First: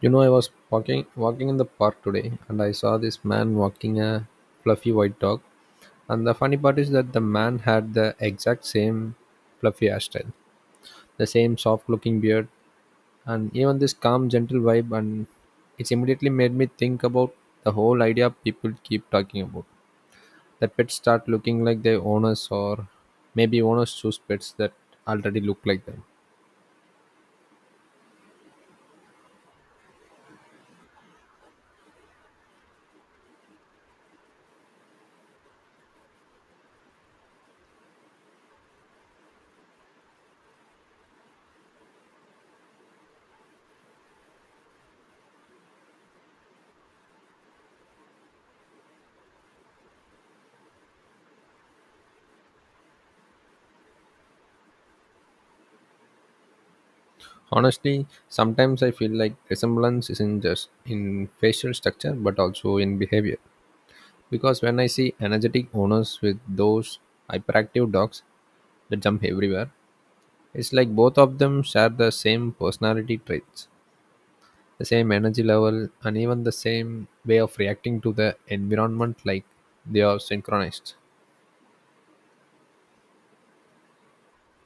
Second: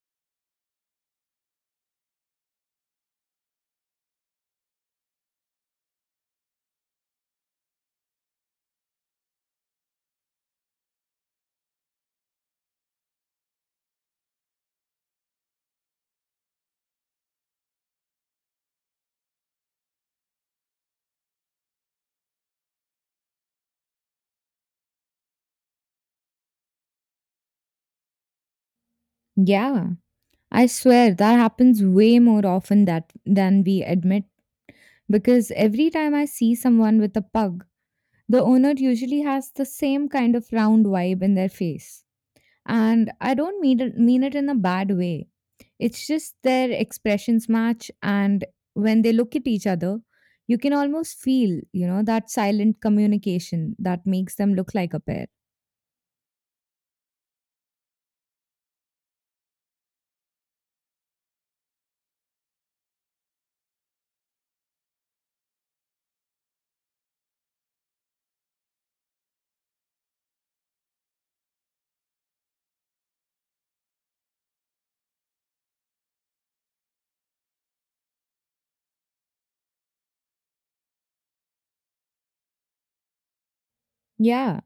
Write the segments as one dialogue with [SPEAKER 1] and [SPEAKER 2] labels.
[SPEAKER 1] You know, I was walking in the park today, and I saw this man walking a fluffy white dog. And the funny part is that the man had the exact same fluffy hairstyle, the same soft-looking beard, and even this calm, gentle vibe. And it's immediately made me think about the whole idea people keep talking about, that pets start looking like their owners, or maybe owners choose pets that already look like them.
[SPEAKER 2] Yeah, I swear that happens way more often that than we admit because every time I see someone with a pug, the owner usually has the same kind of round vibe in their face. And I don't mean it in a bad way. It's just their expressions match, and when they look at each other, you can almost feel, that silent communication that makes them look like a pair.
[SPEAKER 1] Honestly, sometimes I feel like resemblance isn't just in facial structure but also in behavior. Because when I see energetic owners with those hyperactive dogs that jump everywhere, it's like both of them share the same personality traits, the same energy level, and even the same way of reacting to the environment, like they are synchronized.
[SPEAKER 2] Yeah.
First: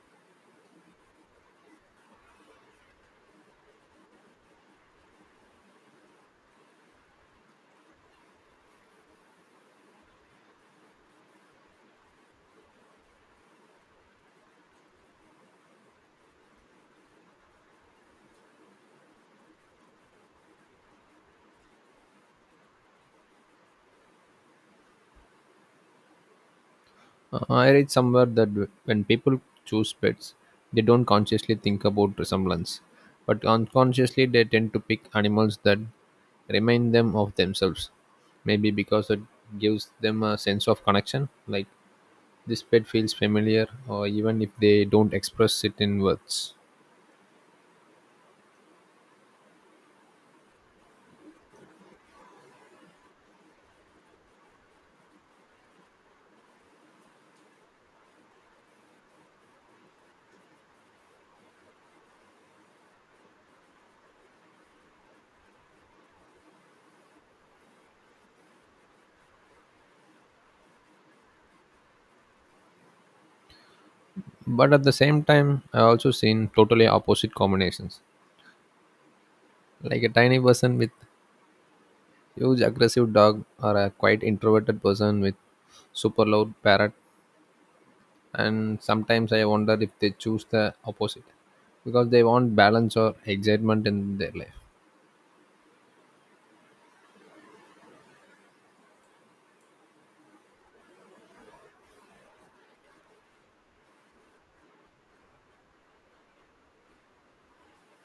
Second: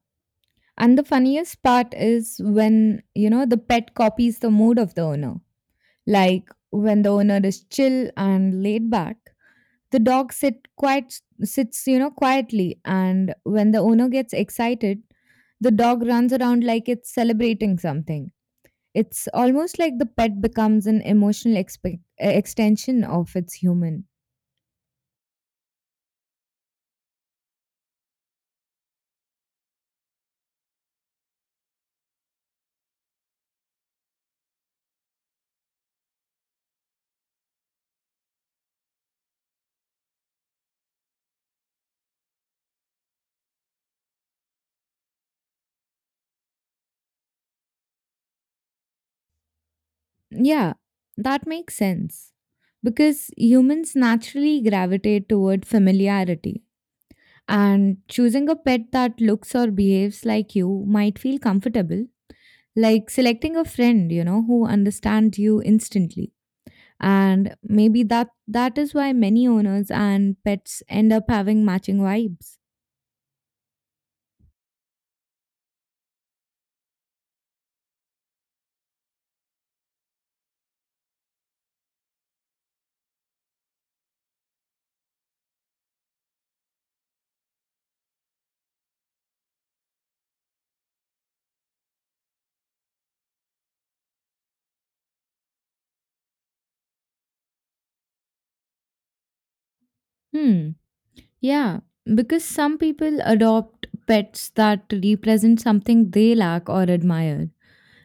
[SPEAKER 2] And the funniest part is when, the pet copies the mood of the owner. Like when the owner is chill and laid back, the dog sit quiet sits, quietly, and when the owner gets excited, the dog runs around like it's celebrating something. It's almost like the pet becomes an emotional extension of its human.
[SPEAKER 1] I read somewhere that when people choose pets, they don't consciously think about resemblance, but unconsciously they tend to pick animals that remind them of themselves. Maybe because it gives them a sense of connection, like this pet feels familiar, or even if they don't express it in words.
[SPEAKER 2] Yeah, that makes sense. Because humans naturally gravitate toward familiarity, and choosing a pet that looks or behaves like you might feel comfortable, like selecting a friend, who understands you instantly. And maybe that is why many owners and pets end up having matching vibes.
[SPEAKER 1] But at the same time, I also seen totally opposite combinations, like a tiny person with huge aggressive dog, or a quite introverted person with super loud parrot, and sometimes I wonder if they choose the opposite because they want balance or excitement in their life.
[SPEAKER 2] Hmm. Yeah, because some people adopt pets that represent something they lack or admire.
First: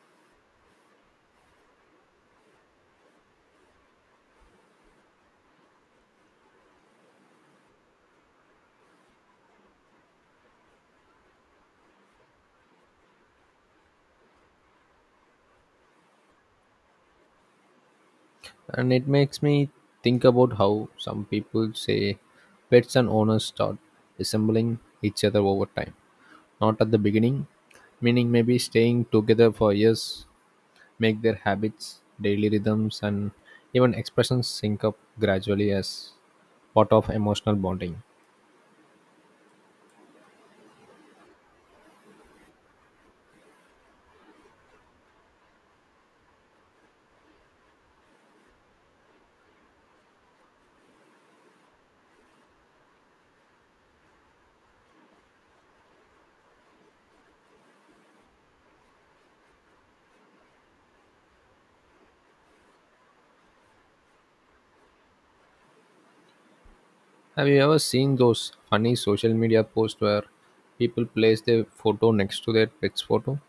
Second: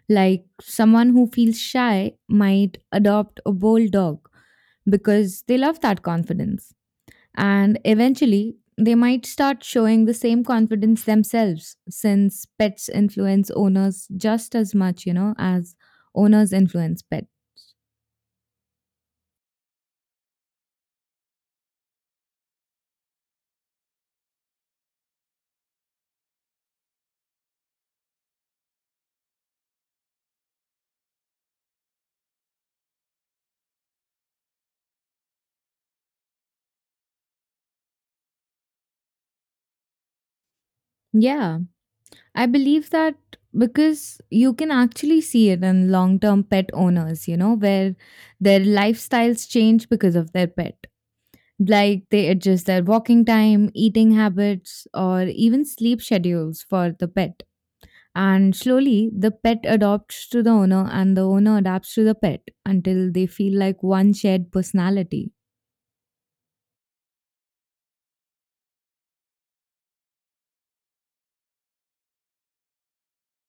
[SPEAKER 2] Like someone who feels shy might adopt a bold dog because they love that confidence. And eventually, they might start showing the same confidence themselves, since pets influence owners just as much, as owners influence pets.
[SPEAKER 1] And it makes me think about how some people say pets and owners start resembling each other over time, not at the beginning, meaning maybe staying together for years make their habits, daily rhythms, and even expressions sync up gradually as part of emotional bonding.
[SPEAKER 2] Yeah, I believe that because you can actually see it in long term pet owners, where their lifestyles change because of their pet. Like they adjust their walking time, eating habits, or even sleep schedules for the pet. And slowly, the pet adopts to the owner, and the owner adapts to the pet until they feel like one shared personality.
[SPEAKER 1] Have you ever seen those funny social media posts where people place their photo next to their pet's photo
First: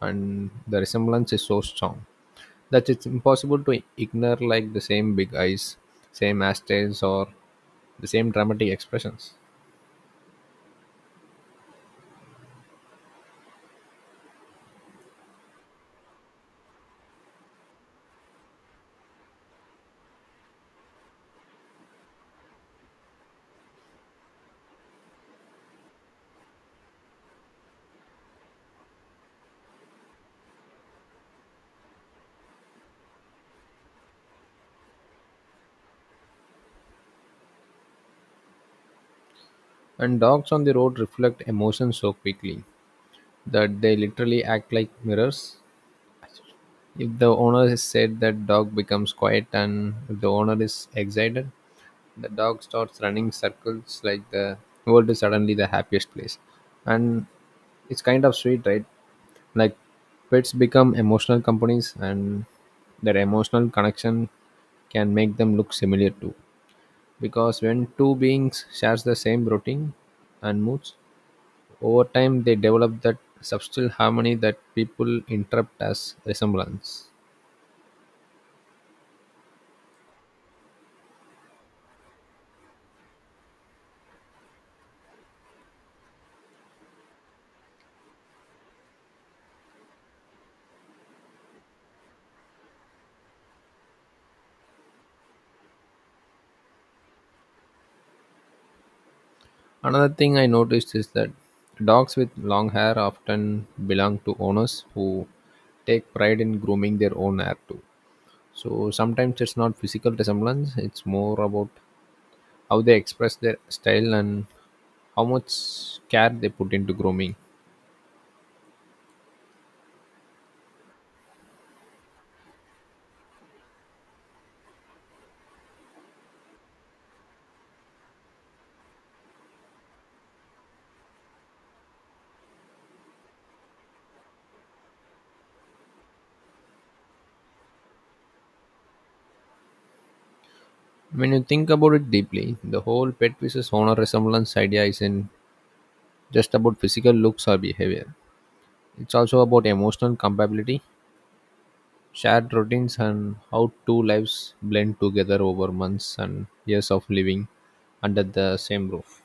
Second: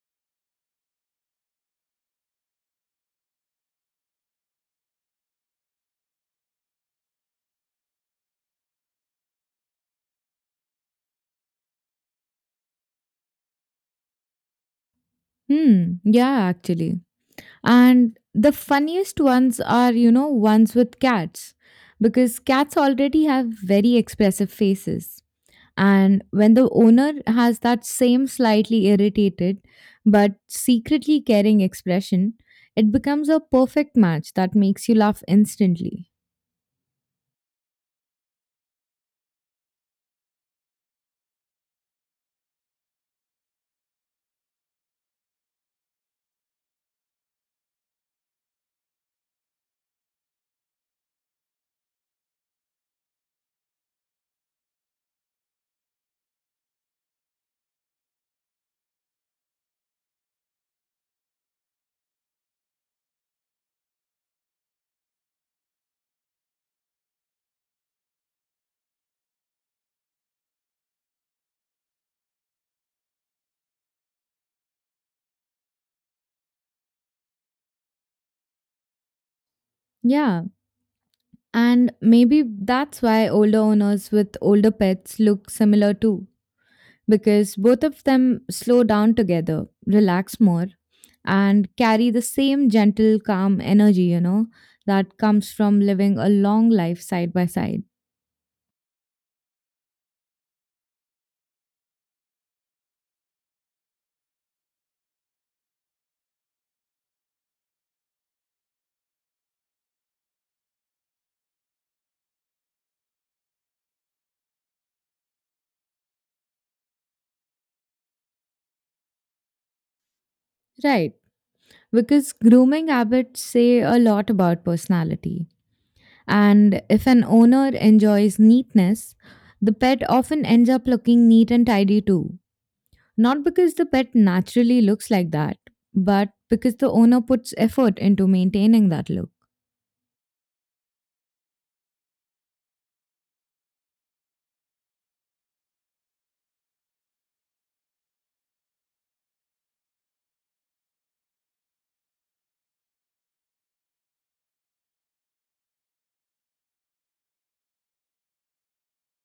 [SPEAKER 1] and the resemblance is so strong that it's impossible to ignore, like the same big eyes, same mustache, or the same dramatic expressions?
[SPEAKER 2] Hmm, yeah, actually. And the funniest ones are, ones with cats, because cats already have very expressive faces. And when the owner has that same slightly irritated but secretly caring expression, it becomes a perfect match that makes you laugh instantly.
[SPEAKER 1] And dogs on the road reflect emotions so quickly that they literally act like mirrors. If the owner is sad, that dog becomes quiet, and if the owner is excited, the dog starts running circles like the world is suddenly the happiest place. And it's kind of sweet, right? Like, pets become emotional companies, and that emotional connection can make them look similar too, because when two beings shares the same routine and moods over time, they develop that subtle harmony that people interpret as resemblance.
[SPEAKER 2] Yeah, and maybe that's why older owners with older pets look similar too, because both of them slow down together, relax more, and carry the same gentle, calm energy, that comes from living a long life side by side.
[SPEAKER 1] Another thing I noticed is that dogs with long hair often belong to owners who take pride in grooming their own hair too. So sometimes it's not physical resemblance, it's more about how they express their style and how much care they put into grooming.
[SPEAKER 2] Right. Because grooming habits say a lot about personality. And if an owner enjoys neatness, the pet often ends up looking neat and tidy too. Not because the pet naturally looks like that, but because the owner puts effort into maintaining that look.
[SPEAKER 1] When you think about it deeply, the whole pet versus owner resemblance idea isn't just about physical looks or behavior. It's also about emotional compatibility, shared routines, and how two lives blend together over months and years of living under the same roof.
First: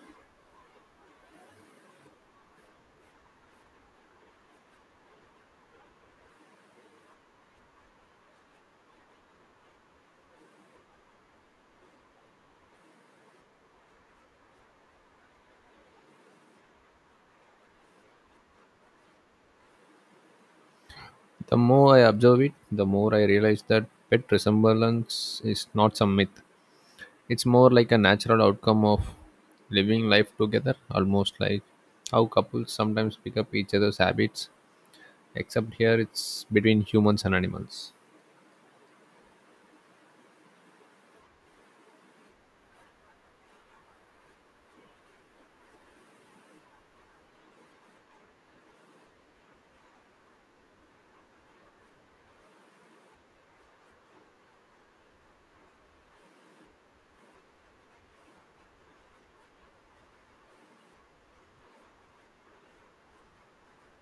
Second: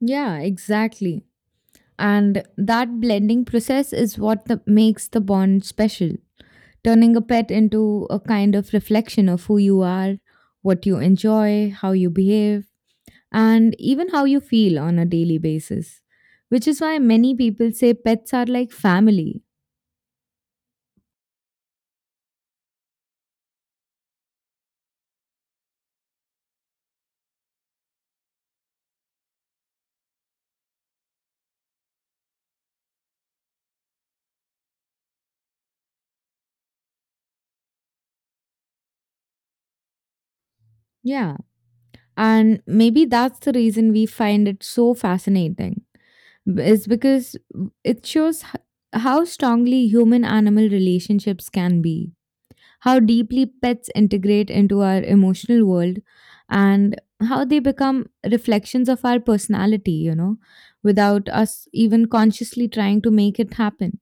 [SPEAKER 2] Yeah, exactly. And that blending process is what makes the bond special, turning a pet into a kind of reflection of who you are, what you enjoy, how you behave, and even how you feel on a daily basis, which is why many people say pets are like family.
[SPEAKER 1] The more I observe it, the more I realize that pet resemblance is not some myth. It's more like a natural outcome of living life together, almost like how couples sometimes pick up each other's habits, except here it's between humans and animals.
[SPEAKER 2] Yeah. And maybe that's the reason we find it so fascinating, is because it shows how strongly human animal relationships can be, how deeply pets integrate into our emotional world, and how they become reflections of our personality, without us even consciously trying to make it happen.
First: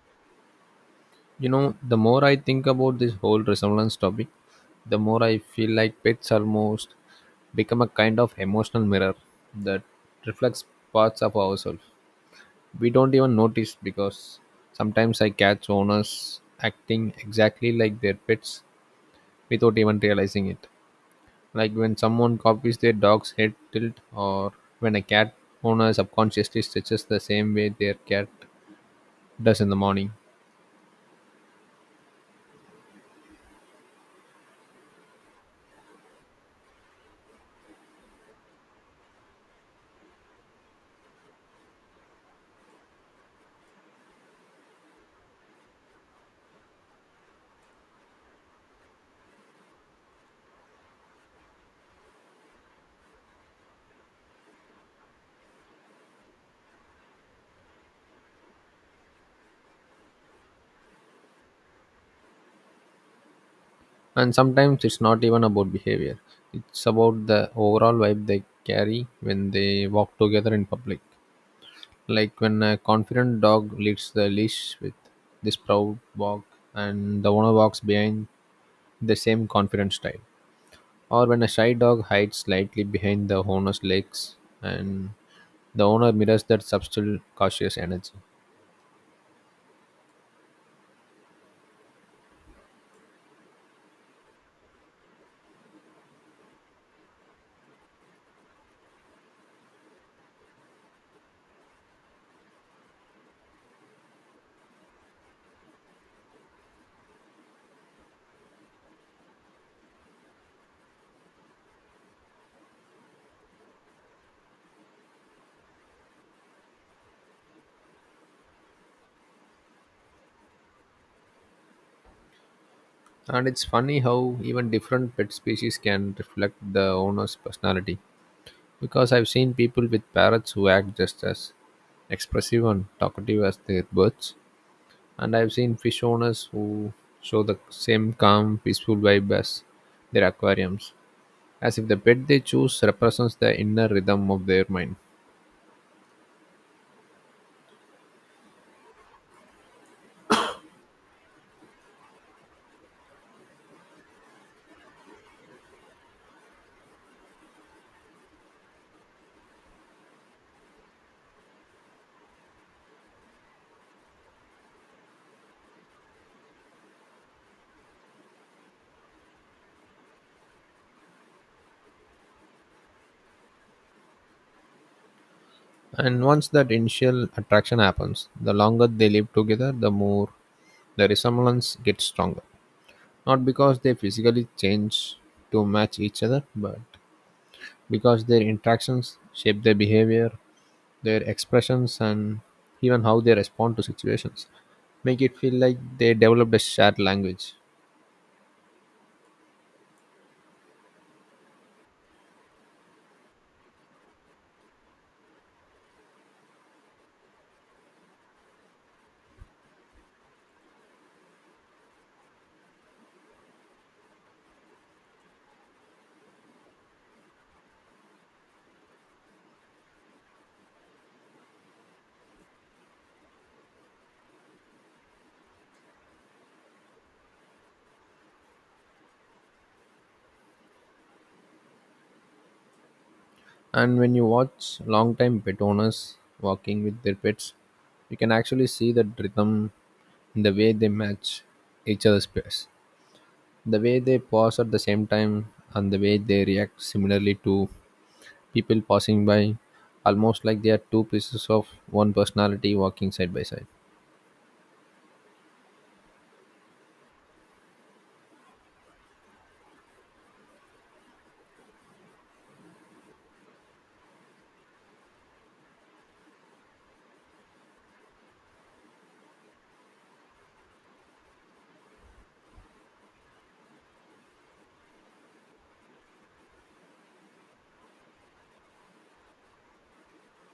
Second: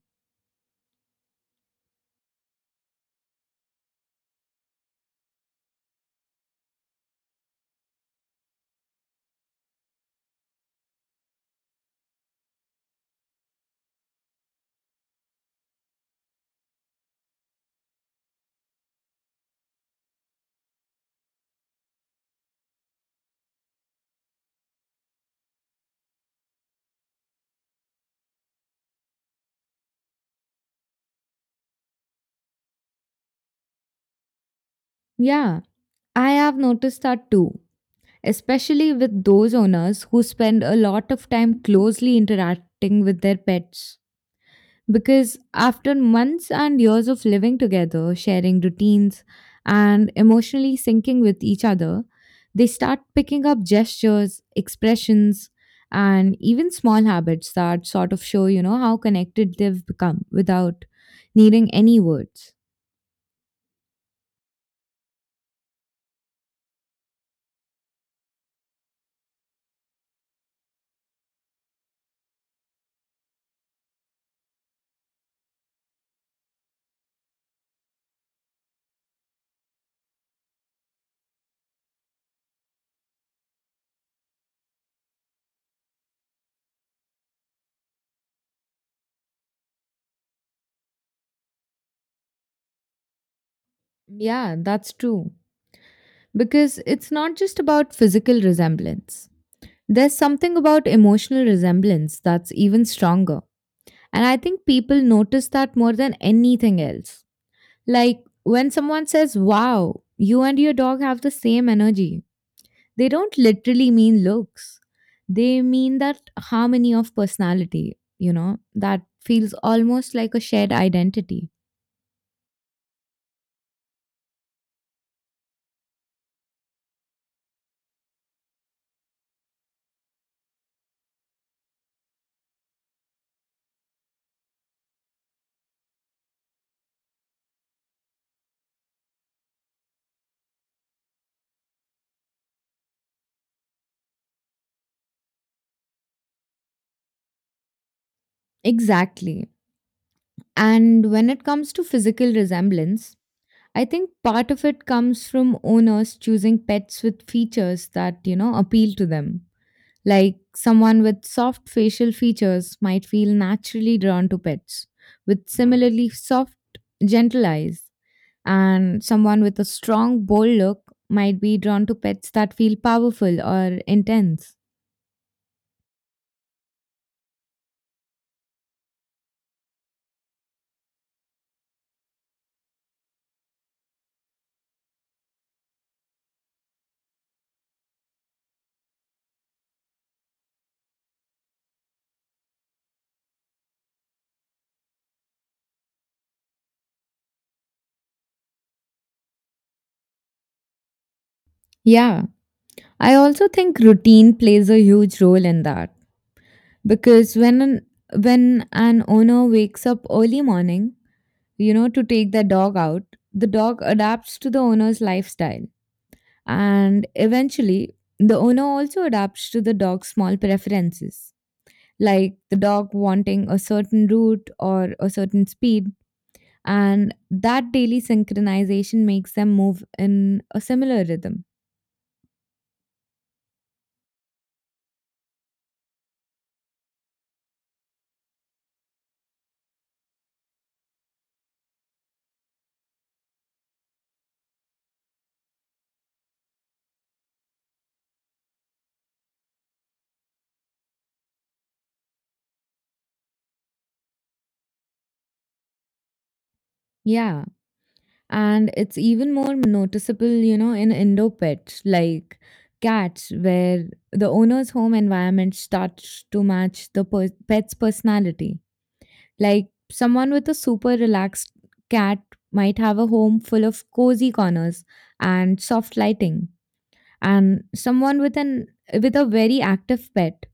[SPEAKER 1] You know, the more I think about this whole resemblance topic, the more I feel like pets almost become a kind of emotional mirror that reflects parts of ourselves. We don't even notice because sometimes I catch owners acting exactly like their pets without even realizing it. Like when someone copies their dog's head tilt, or when a cat owner subconsciously stretches the same way their cat does in the morning.
[SPEAKER 2] Yeah, I have noticed that too, especially with those owners who spend a lot of time closely interacting with their pets. Because after months and years of living together, sharing routines, and emotionally syncing with each other, they start picking up gestures, expressions, and even small habits that sort of show, how connected they've become without needing any words.
[SPEAKER 1] And sometimes it's not even about behavior, it's about the overall vibe they carry when they walk together in public. Like when a confident dog leads the leash with this proud walk, and the owner walks behind the same confident style. Or when a shy dog hides slightly behind the owner's legs, and the owner mirrors that subtle, cautious energy.
[SPEAKER 2] Yeah, that's true. Because it's not just about physical resemblance. There's something about emotional resemblance that's even stronger. And I think people notice that more than anything else. Like when someone says, "Wow, you and your dog have the same energy," they don't literally mean looks. They mean that harmony of personality, that feels almost like a shared identity.
[SPEAKER 1] And it's funny how even different pet species can reflect the owner's personality. Because I've seen people with parrots who act just as expressive and talkative as their birds, and I've seen fish owners who show the same calm, peaceful vibe as their aquariums, as if the pet they choose represents the inner rhythm of their mind.
[SPEAKER 2] Exactly. And when it comes to physical resemblance, I think part of it comes from owners choosing pets with features that, appeal to them. Like someone with soft facial features might feel naturally drawn to pets with similarly soft, gentle eyes. And someone with a strong, bold look might be drawn to pets that feel powerful or intense.
[SPEAKER 1] And once that initial attraction happens, the longer they live together, the more the resemblance gets stronger. Not because they physically change to match each other, but because their interactions shape their behavior, their expressions, and even how they respond to situations make it feel like they developed a shared language.
[SPEAKER 2] Yeah. I also think routine plays a huge role in that because when an owner wakes up early morning, to take their dog out, the dog adapts to the owner's lifestyle. And eventually, the owner also adapts to the dog's small preferences, like the dog wanting a certain route or a certain speed. And that daily synchronization makes them move in a similar rhythm.
[SPEAKER 1] And when you watch long time pet owners walking with their pets, you can actually see the rhythm in the way they match each other's pace. The way they pause at the same time and the way they react similarly to people passing by, almost like they are two pieces of one personality walking side by side.
[SPEAKER 2] Yeah. And it's even more noticeable, in indoor pets like cats, where the owner's home environment starts to match the pet's personality. Like someone with a super relaxed cat might have a home full of cozy corners and soft lighting, and someone with a very active pet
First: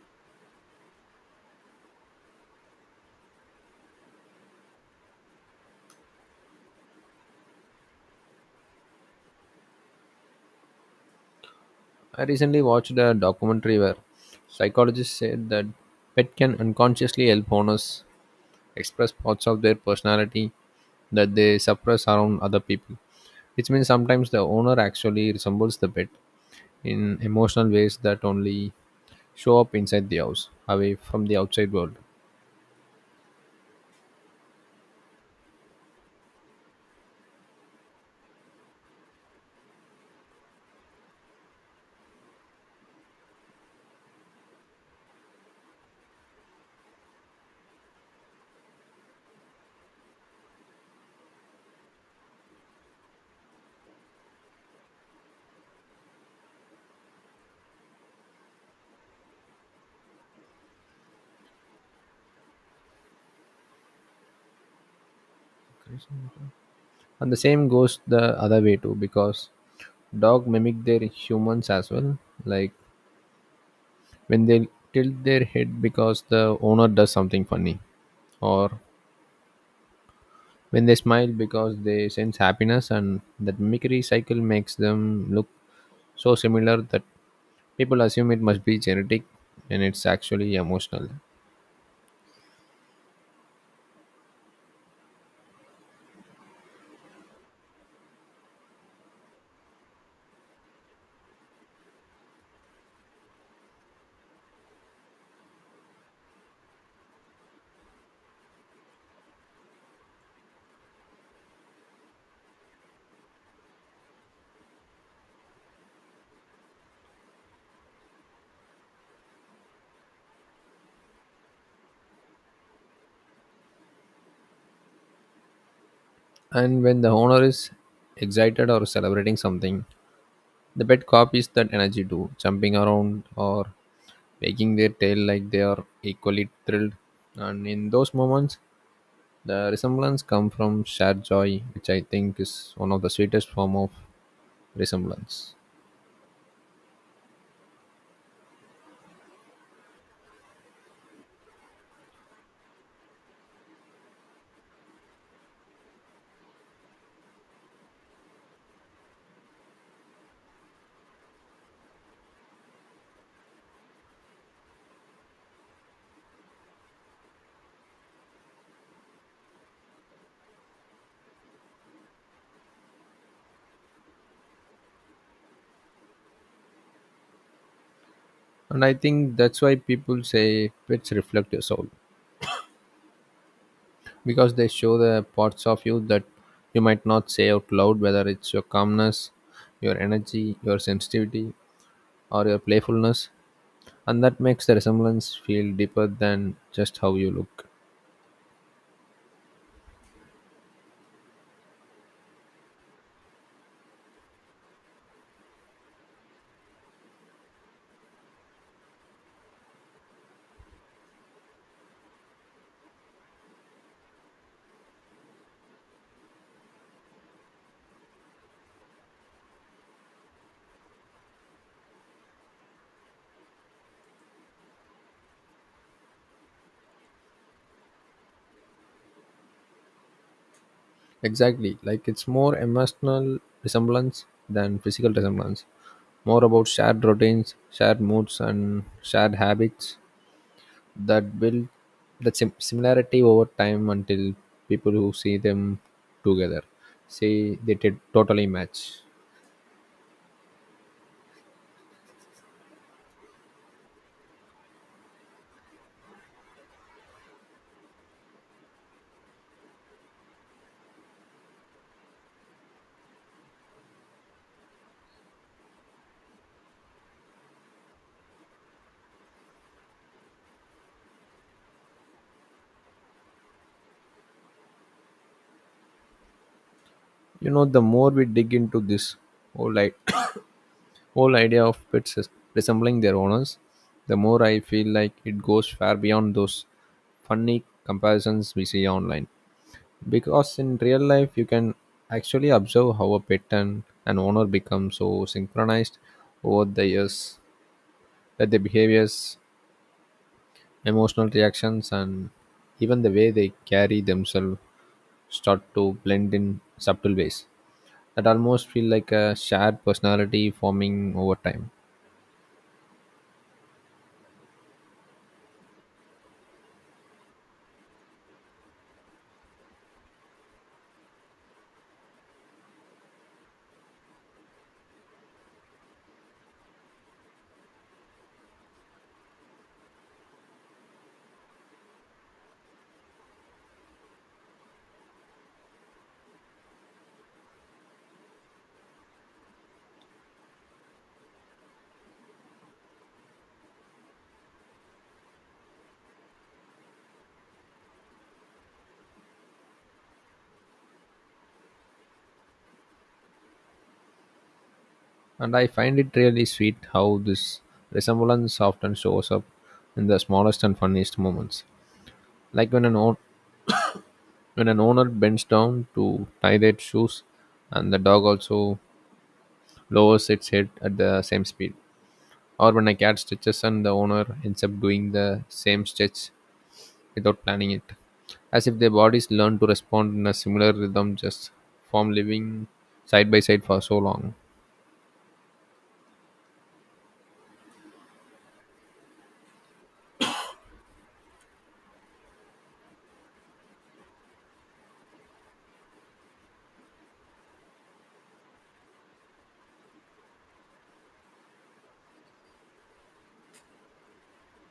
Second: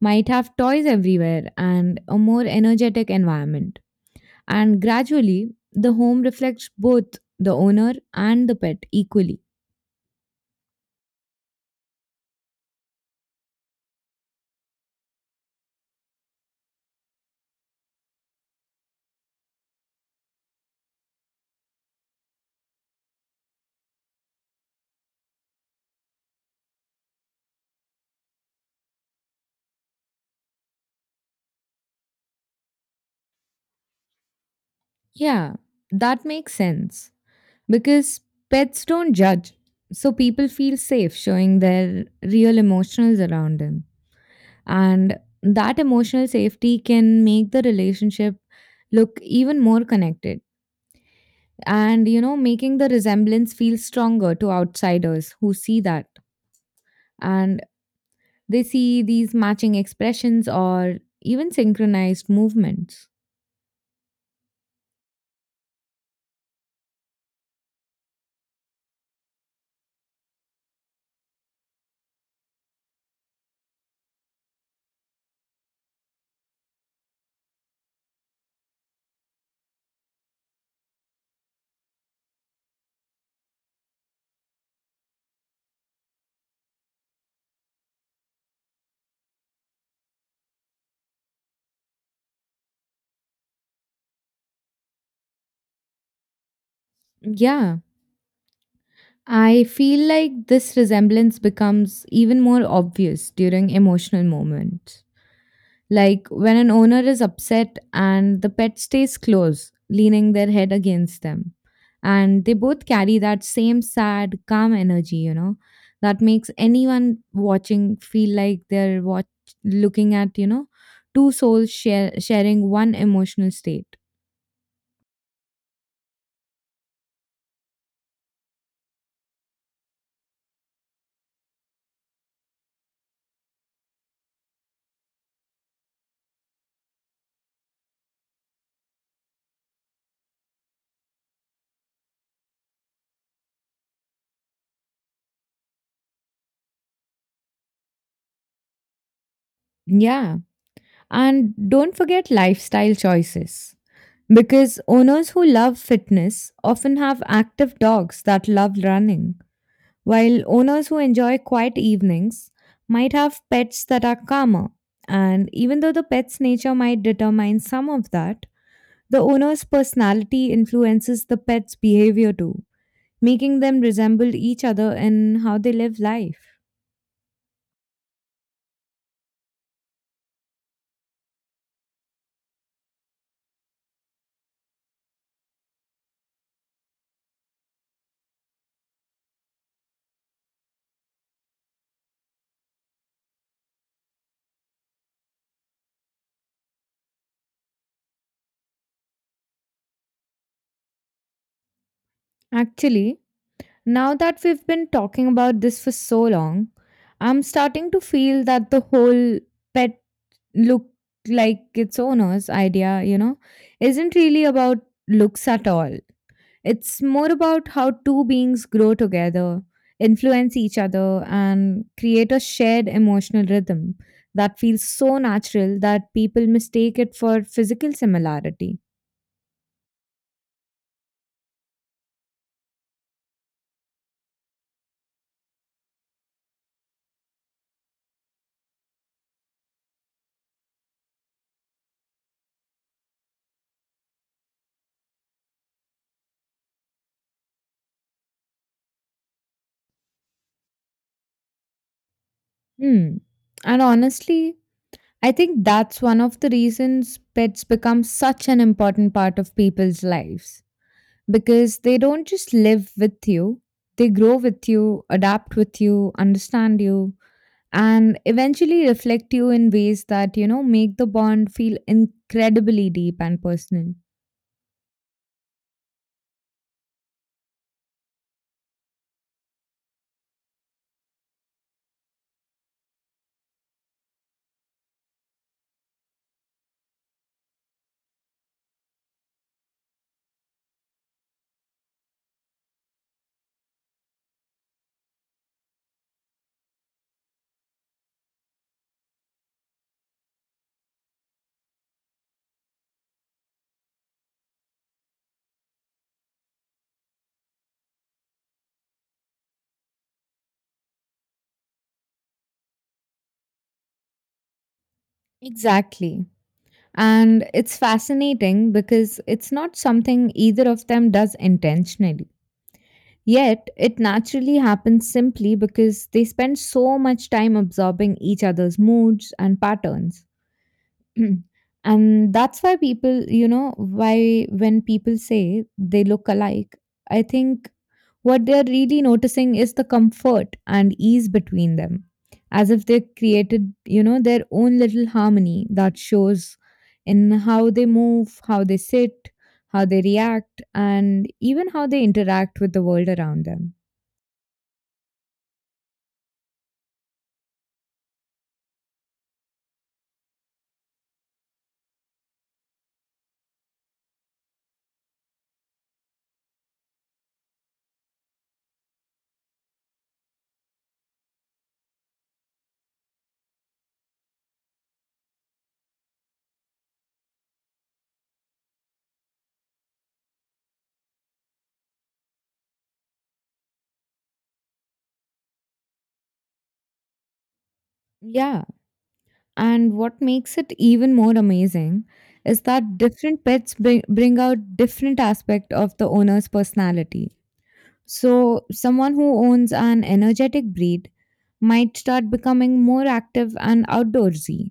[SPEAKER 2] might have toys everywhere and a more energetic environment. And gradually, the home reflects both the owner and the pet equally.
[SPEAKER 1] I recently watched a documentary where psychologists said that pet can unconsciously help owners express parts of their personality that they suppress around other people, which means sometimes the owner actually resembles the pet in emotional ways that only show up inside the house, away from the outside world.
[SPEAKER 2] Yeah, that makes sense because pets don't judge, so people feel safe showing their real emotions around them. And that emotional safety can make the relationship look even more connected and, making the resemblance feel stronger to outsiders who see that. And they see these matching expressions or even synchronized movements.
[SPEAKER 1] And the same goes the other way too, because dog mimic their humans as well, like when they tilt their head because the owner does something funny, or when they smile because they sense happiness. And that mimicry cycle makes them look so similar that people assume it must be genetic, and it's actually emotional.
[SPEAKER 2] Yeah. I feel like this resemblance becomes even more obvious during emotional moments. Like when an owner is upset and the pet stays close, leaning their head against them. And they both carry that same sad, calm energy, that makes anyone watching feel like they're looking at, two souls sharing one emotional state.
[SPEAKER 1] And when the owner is excited or celebrating something, the pet copies that energy too, jumping around or wagging their tail like they are equally thrilled. And in those moments, the resemblance comes from shared joy, which I think is one of the sweetest form of resemblance.
[SPEAKER 2] Yeah. And don't forget lifestyle choices. Because owners who love fitness often have active dogs that love running, while owners who enjoy quiet evenings might have pets that are calmer. And even though the pet's nature might determine some of that, the owner's personality influences the pet's behavior too, making them resemble each other in how they live life.
[SPEAKER 1] And I think that's why people say pets reflect your soul, because they show the parts of you that you might not say out loud, whether it's your calmness, your energy, your sensitivity, or your playfulness. And that makes the resemblance feel deeper than just how you look.
[SPEAKER 2] Actually, now that we've been talking about this for so long, I'm starting to feel that the whole pet look like its owner's idea, isn't really about looks at all. It's more about how two beings grow together, influence each other, and create a shared emotional rhythm that feels so natural that people mistake it for physical similarity.
[SPEAKER 1] Exactly, like it's more emotional resemblance than physical resemblance, more about shared routines, shared moods, and shared habits that build that similarity over time, until people who see them together say they totally match.
[SPEAKER 2] Hmm. And honestly, I think that's one of the reasons pets become such an important part of people's lives, because they don't just live with you, they grow with you, adapt with you, understand you, and eventually reflect you in ways that, make the bond feel incredibly deep and personal.
[SPEAKER 1] You know, the more we dig into this whole, I- whole idea of pets as resembling their owners, the more I feel like it goes far beyond those funny comparisons we see online, because in real life you can actually observe how a pet and an owner become so synchronized over the years that their behaviors, emotional reactions, and even the way they carry themselves start to blend in subtle ways that almost feel like a shared personality forming over time.
[SPEAKER 2] Exactly. And it's fascinating because it's not something either of them does intentionally. Yet, it naturally happens simply because they spend so much time absorbing each other's moods and patterns. Mm. And that's why people you know why when people say they look alike, I think what they're really noticing is the comfort and ease between them, as if they created, their own little harmony that shows in how they move, how they sit, how they react, and even how they interact with the world around them.
[SPEAKER 1] And I find it really sweet how this resemblance often shows up in the smallest and funniest moments. Like when an owner bends down to tie their shoes and the dog also lowers its head at the same speed. Or when a cat stretches and the owner ends up doing the same stretch without planning it, as if their bodies learn to respond in a similar rhythm just from living side by side for so long.
[SPEAKER 2] Yeah. And what makes it even more amazing is that different pets bring out different aspect of the owner's personality. So, someone who owns an energetic breed might start becoming more active and outdoorsy,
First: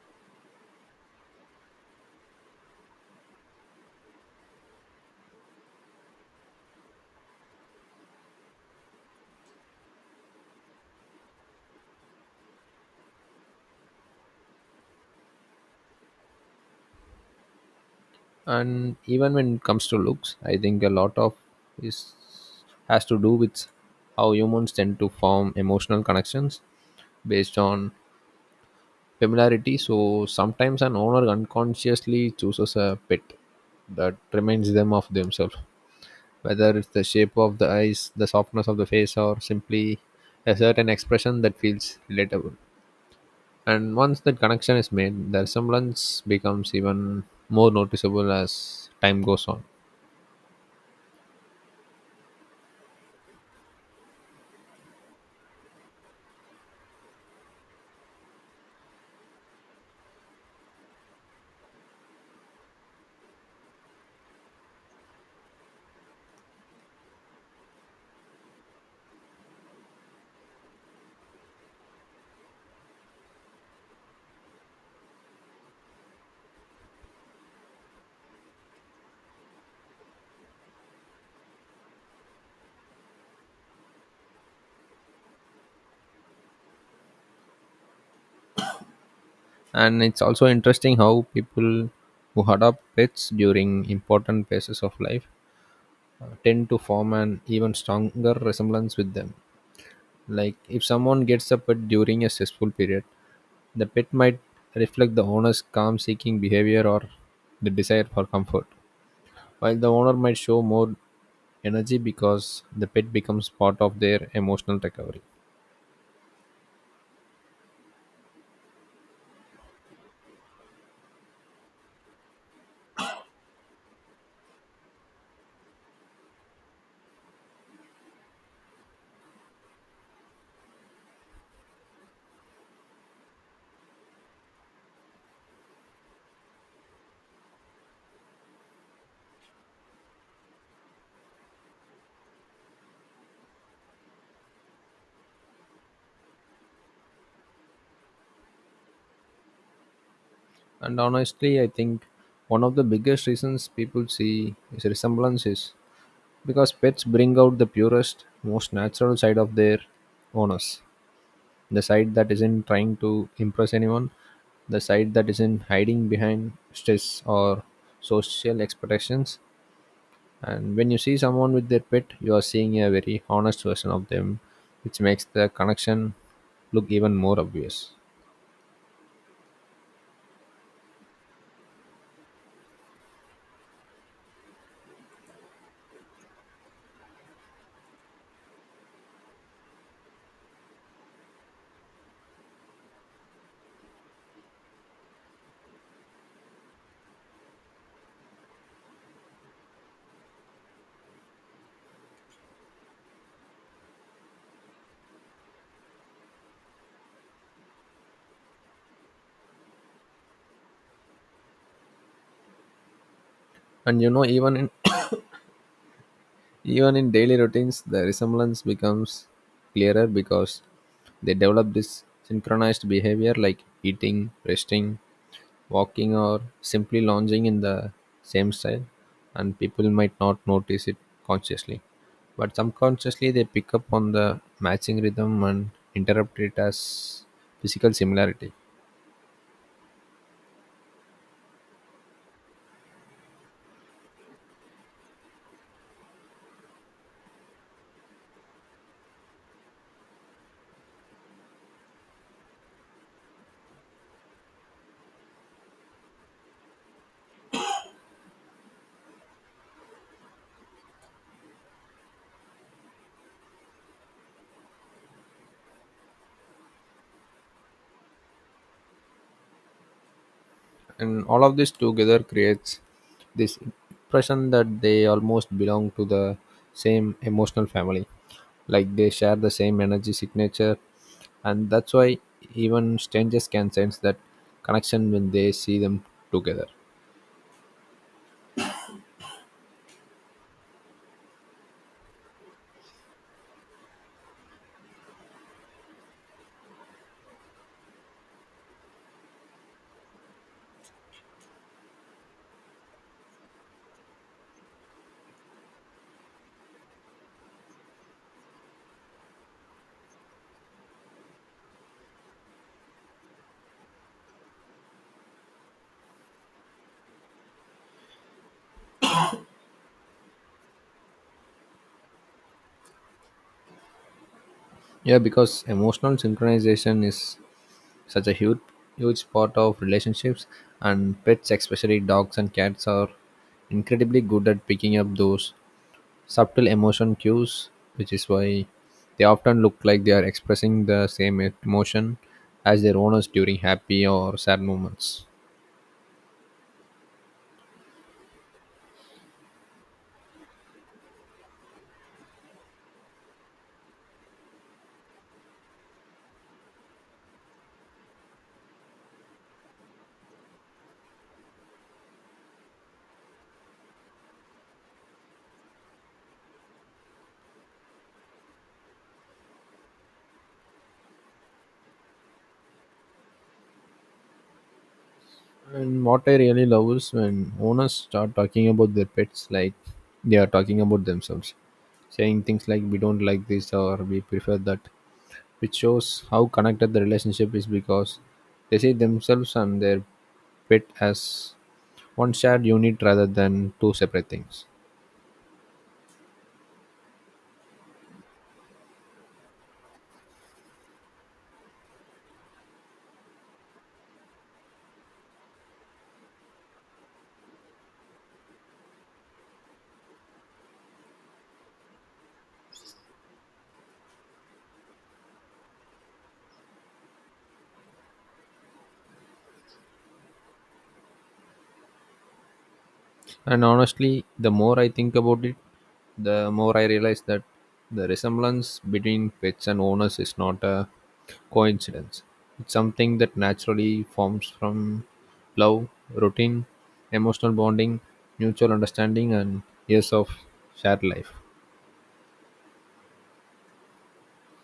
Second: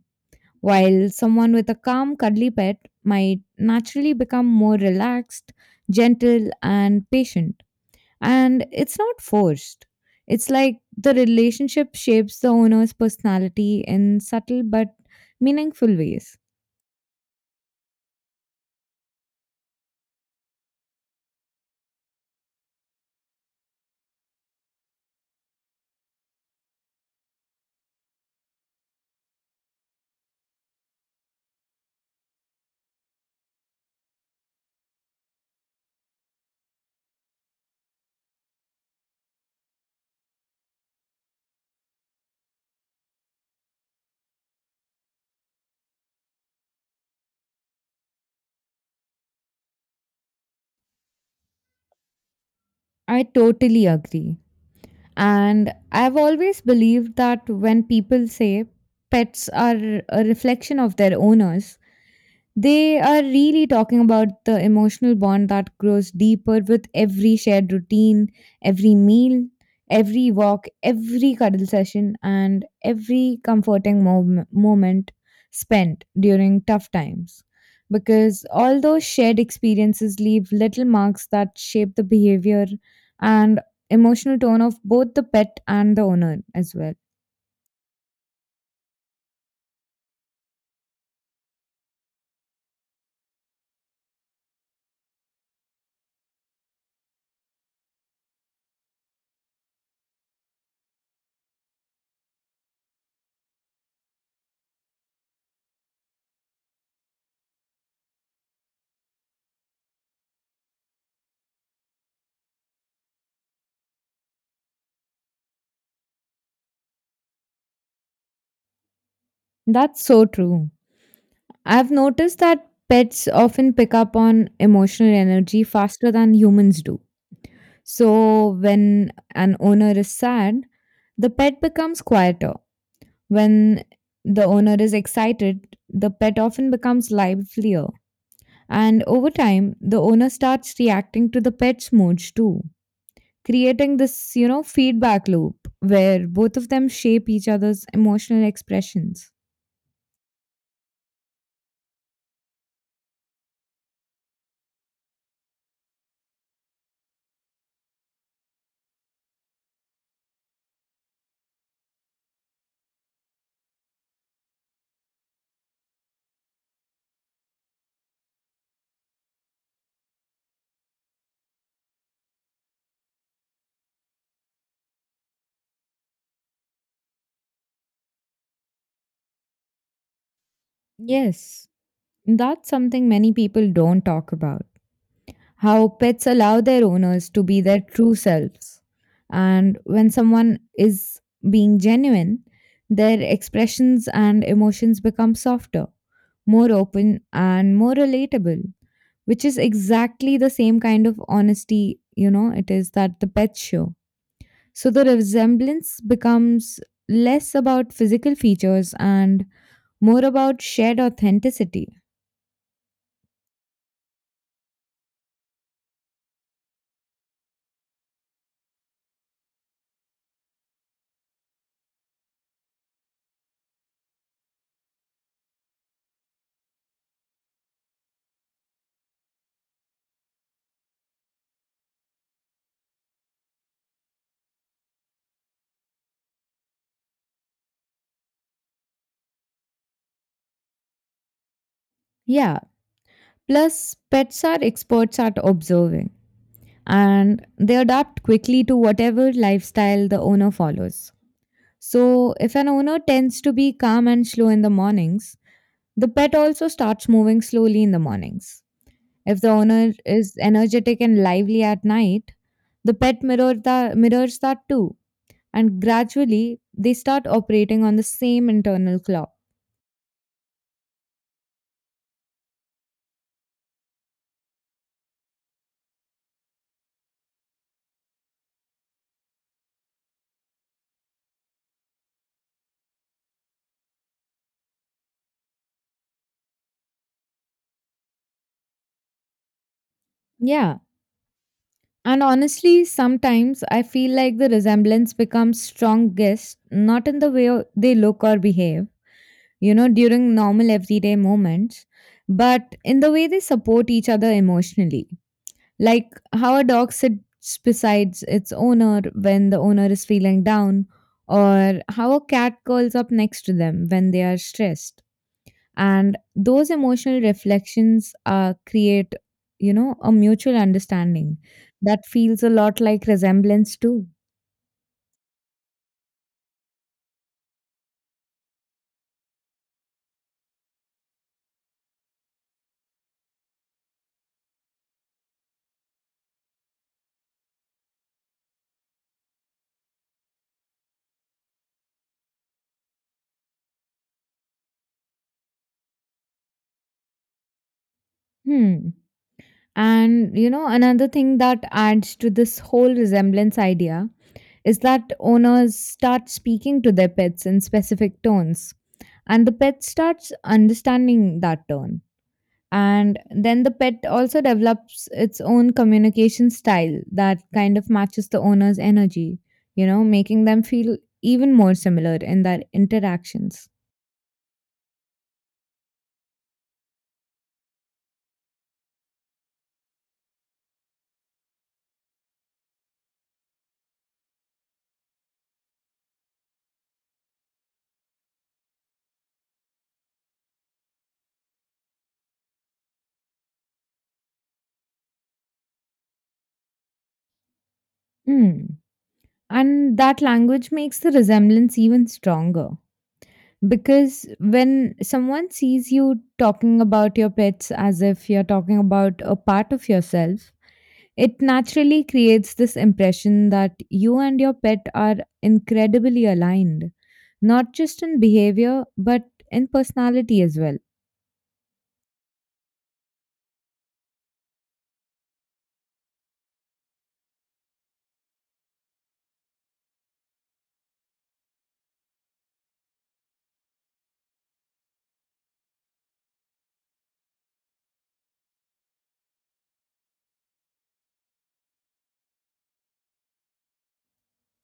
[SPEAKER 2] while someone with a calm, cuddly pet might naturally become more relaxed, gentle, and patient, and it's not forced. It's like the relationship shapes the owner's personality in subtle but meaningful ways.
[SPEAKER 1] And even when it comes to looks, I think a lot of is has to do with how humans tend to form emotional connections based on familiarity. So sometimes an owner unconsciously chooses a pet that reminds them of themselves, whether it's the shape of the eyes, the softness of the face, or simply a certain expression that feels relatable. And once that connection is made, the resemblance becomes even more noticeable as time goes on.
[SPEAKER 2] I totally agree. And I've always believed that when people say pets are a reflection of their owners, they are really talking about the emotional bond that grows deeper with every shared routine, every meal, every walk, every cuddle session, and every comforting moment spent during tough times. Because all those shared experiences leave little marks that shape the behavior and emotional tone of both the pet and the owner as well.
[SPEAKER 1] And it's also interesting how people who adopt pets during important phases of life tend to form an even stronger resemblance with them. Like if someone gets a pet during a stressful period, the pet might reflect the owner's calm seeking behavior or the desire for comfort, while the owner might show more energy because the pet becomes part of their emotional recovery.
[SPEAKER 2] That's so true. I've noticed that pets often pick up on emotional energy faster than humans do. So, when an owner is sad, the pet becomes quieter. When the owner is excited, the pet often becomes livelier. And over time, the owner starts reacting to the pet's moods too, creating this, feedback loop where both of them shape each other's emotional expressions.
[SPEAKER 1] And honestly, I think one of the biggest reasons people see is resemblance is because pets bring out the purest, most natural side of their owners. The side that isn't trying to impress anyone, the side that isn't hiding behind stress or social expectations. And when you see someone with their pet, you are seeing a very honest version of them, which makes the connection look even more obvious.
[SPEAKER 2] Yes, that's something many people don't talk about. How pets allow their owners to be their true selves. And when someone is being genuine, their expressions and emotions become softer, more open, and more relatable, which is exactly the same kind of honesty, it is that the pets show. So the resemblance becomes less about physical features and more about shared authenticity.
[SPEAKER 1] And you know, even in even in daily routines, the resemblance becomes clearer because they develop this synchronized behavior, like eating, resting, walking, or simply lounging in the same style. And people might not notice it consciously, but subconsciously they pick up on the matching rhythm and interpret it as physical similarity.
[SPEAKER 2] Yeah, plus pets are experts at observing, and they adapt quickly to whatever lifestyle the owner follows. So, if an owner tends to be calm and slow in the mornings, the pet also starts moving slowly in the mornings. If the owner is energetic and lively at night, the pet mirrors that too, and gradually they start operating on the same internal clock.
[SPEAKER 1] And all of this together creates this impression that they almost belong to the same emotional family, like they share the same energy signature, and that's why even strangers can sense that connection when they see them together.
[SPEAKER 2] Yeah, and honestly, sometimes I feel like the resemblance becomes strongest not in the way they look or behave, during normal everyday moments, but in the way they support each other emotionally. Like how a dog sits beside its owner when the owner is feeling down, or how a cat curls up next to them when they are stressed. And those emotional reflections create, a mutual understanding that feels a lot like resemblance too.
[SPEAKER 1] Yeah, because emotional synchronization is such a huge part of relationships, and pets, especially dogs and cats, are incredibly good at picking up those subtle emotion cues, which is why they often look like they are expressing the same emotion as their owners during happy or sad moments.
[SPEAKER 2] Hmm. And you know, another thing that adds to this whole resemblance idea is that owners start speaking to their pets in specific tones, and the pet starts understanding that tone. And then the pet also develops its own communication style that kind of matches the owner's energy, making them feel even more similar in their interactions.
[SPEAKER 1] And what I really love is when owners start talking about their pets like they are talking about themselves, saying things like, "We don't like this," or "we prefer that," which shows how connected the relationship is, because they see themselves and their pet as one shared unit rather than two separate things.
[SPEAKER 2] Hmm. And that language makes the resemblance even stronger. Because when someone sees you talking about your pets as if you're talking about a part of yourself, it naturally creates this impression that you and your pet are incredibly aligned, not just in behavior, but in personality as well.
[SPEAKER 1] And honestly, the more I think about it, the more I realize that the resemblance between pets and owners is not a coincidence. It's something that naturally forms from love, routine, emotional bonding, mutual understanding, and years of shared life.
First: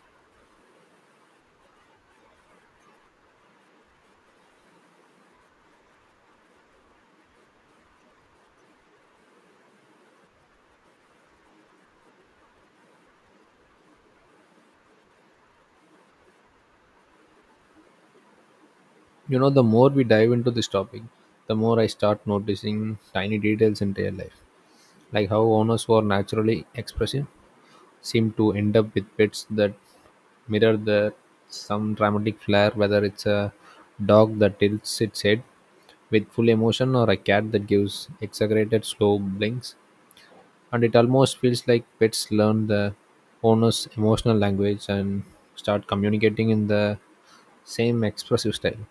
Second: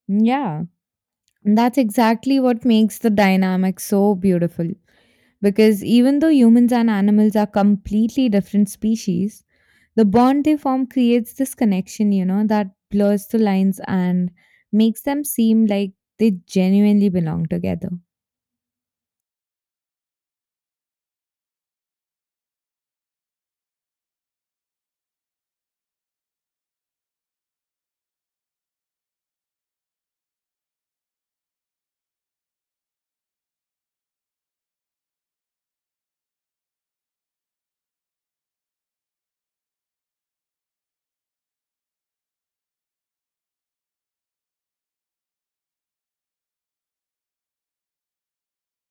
[SPEAKER 2] Yeah, and that's exactly what makes the dynamic so beautiful. Because even though humans and animals are completely different species, the bond they form creates this connection, that blurs the lines and makes them seem like they genuinely belong together.
[SPEAKER 1] You know, the more we dive into this topic, the more I start noticing tiny details in their life, like how owners who are naturally expressive seem to end up with pets that mirror their some dramatic flair, whether it's a dog that tilts its head with full emotion or a cat that gives exaggerated slow blinks. And it almost feels like pets learn the owner's emotional language and start communicating in the same expressive style.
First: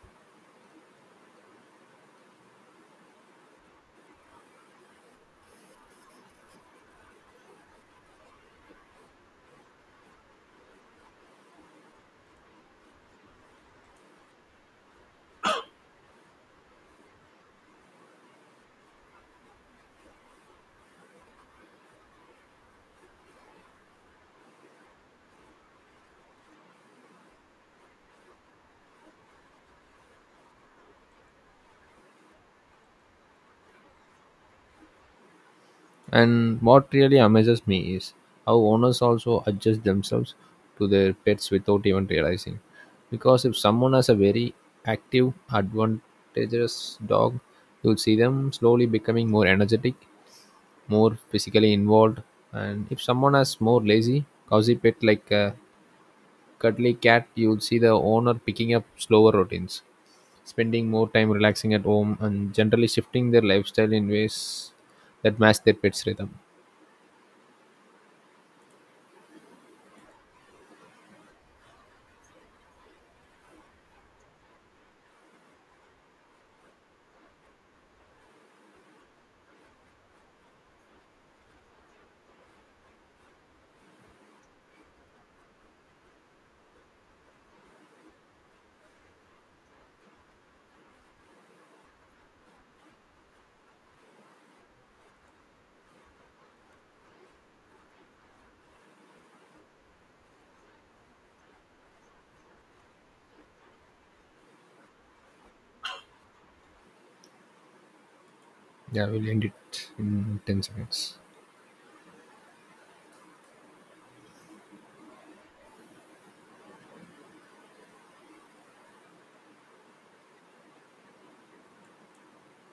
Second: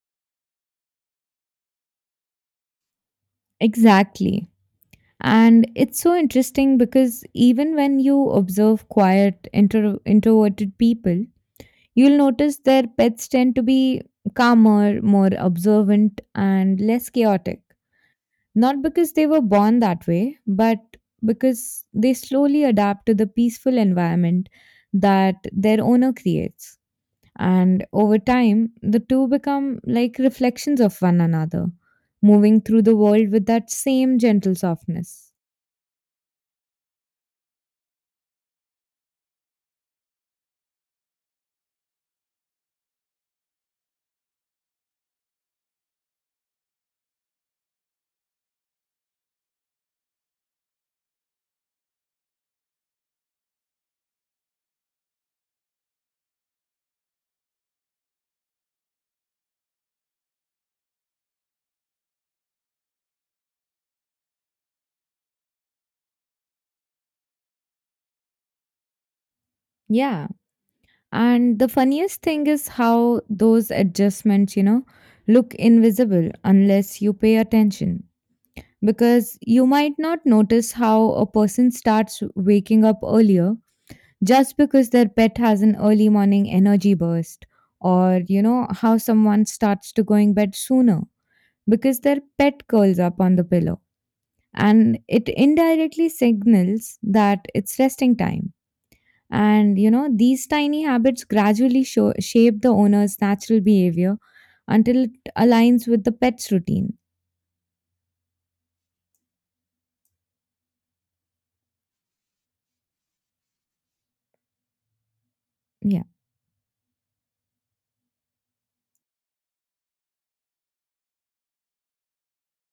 [SPEAKER 2] Exactly. And it's so interesting because even when you observe quiet, introverted people, you'll notice their pets tend to be calmer, more observant, and less chaotic. Not because they were born that way, but because they slowly adapt to the peaceful environment that their owner creates. And over time, the two become like reflections of one another, moving through the world with that same gentle softness.
[SPEAKER 1] And what really amazes me is how owners also adjust themselves to their pets without even realizing. Because if someone has a very active, advantageous dog, you'll see them slowly becoming more energetic, more physically involved. And if someone has more lazy, cozy pet like a cuddly cat, you'll see the owner picking up slower routines, spending more time relaxing at home, and generally shifting their lifestyle in ways that match their pet's rhythm.
[SPEAKER 2] Yeah. And the funniest thing is how those adjustments, look invisible unless you pay attention. Because you might not notice how a person starts waking up earlier just because their pet has an early morning energy burst, or, how someone starts to going bed sooner because their pet curls up on the pillow. And it indirectly signals that it's resting time, and you know, these tiny habits gradually shape the owner's natural behavior until it aligns with the pet's routine.
[SPEAKER 1] Yeah, we'll end it in 10 seconds.
[SPEAKER 2] Yeah.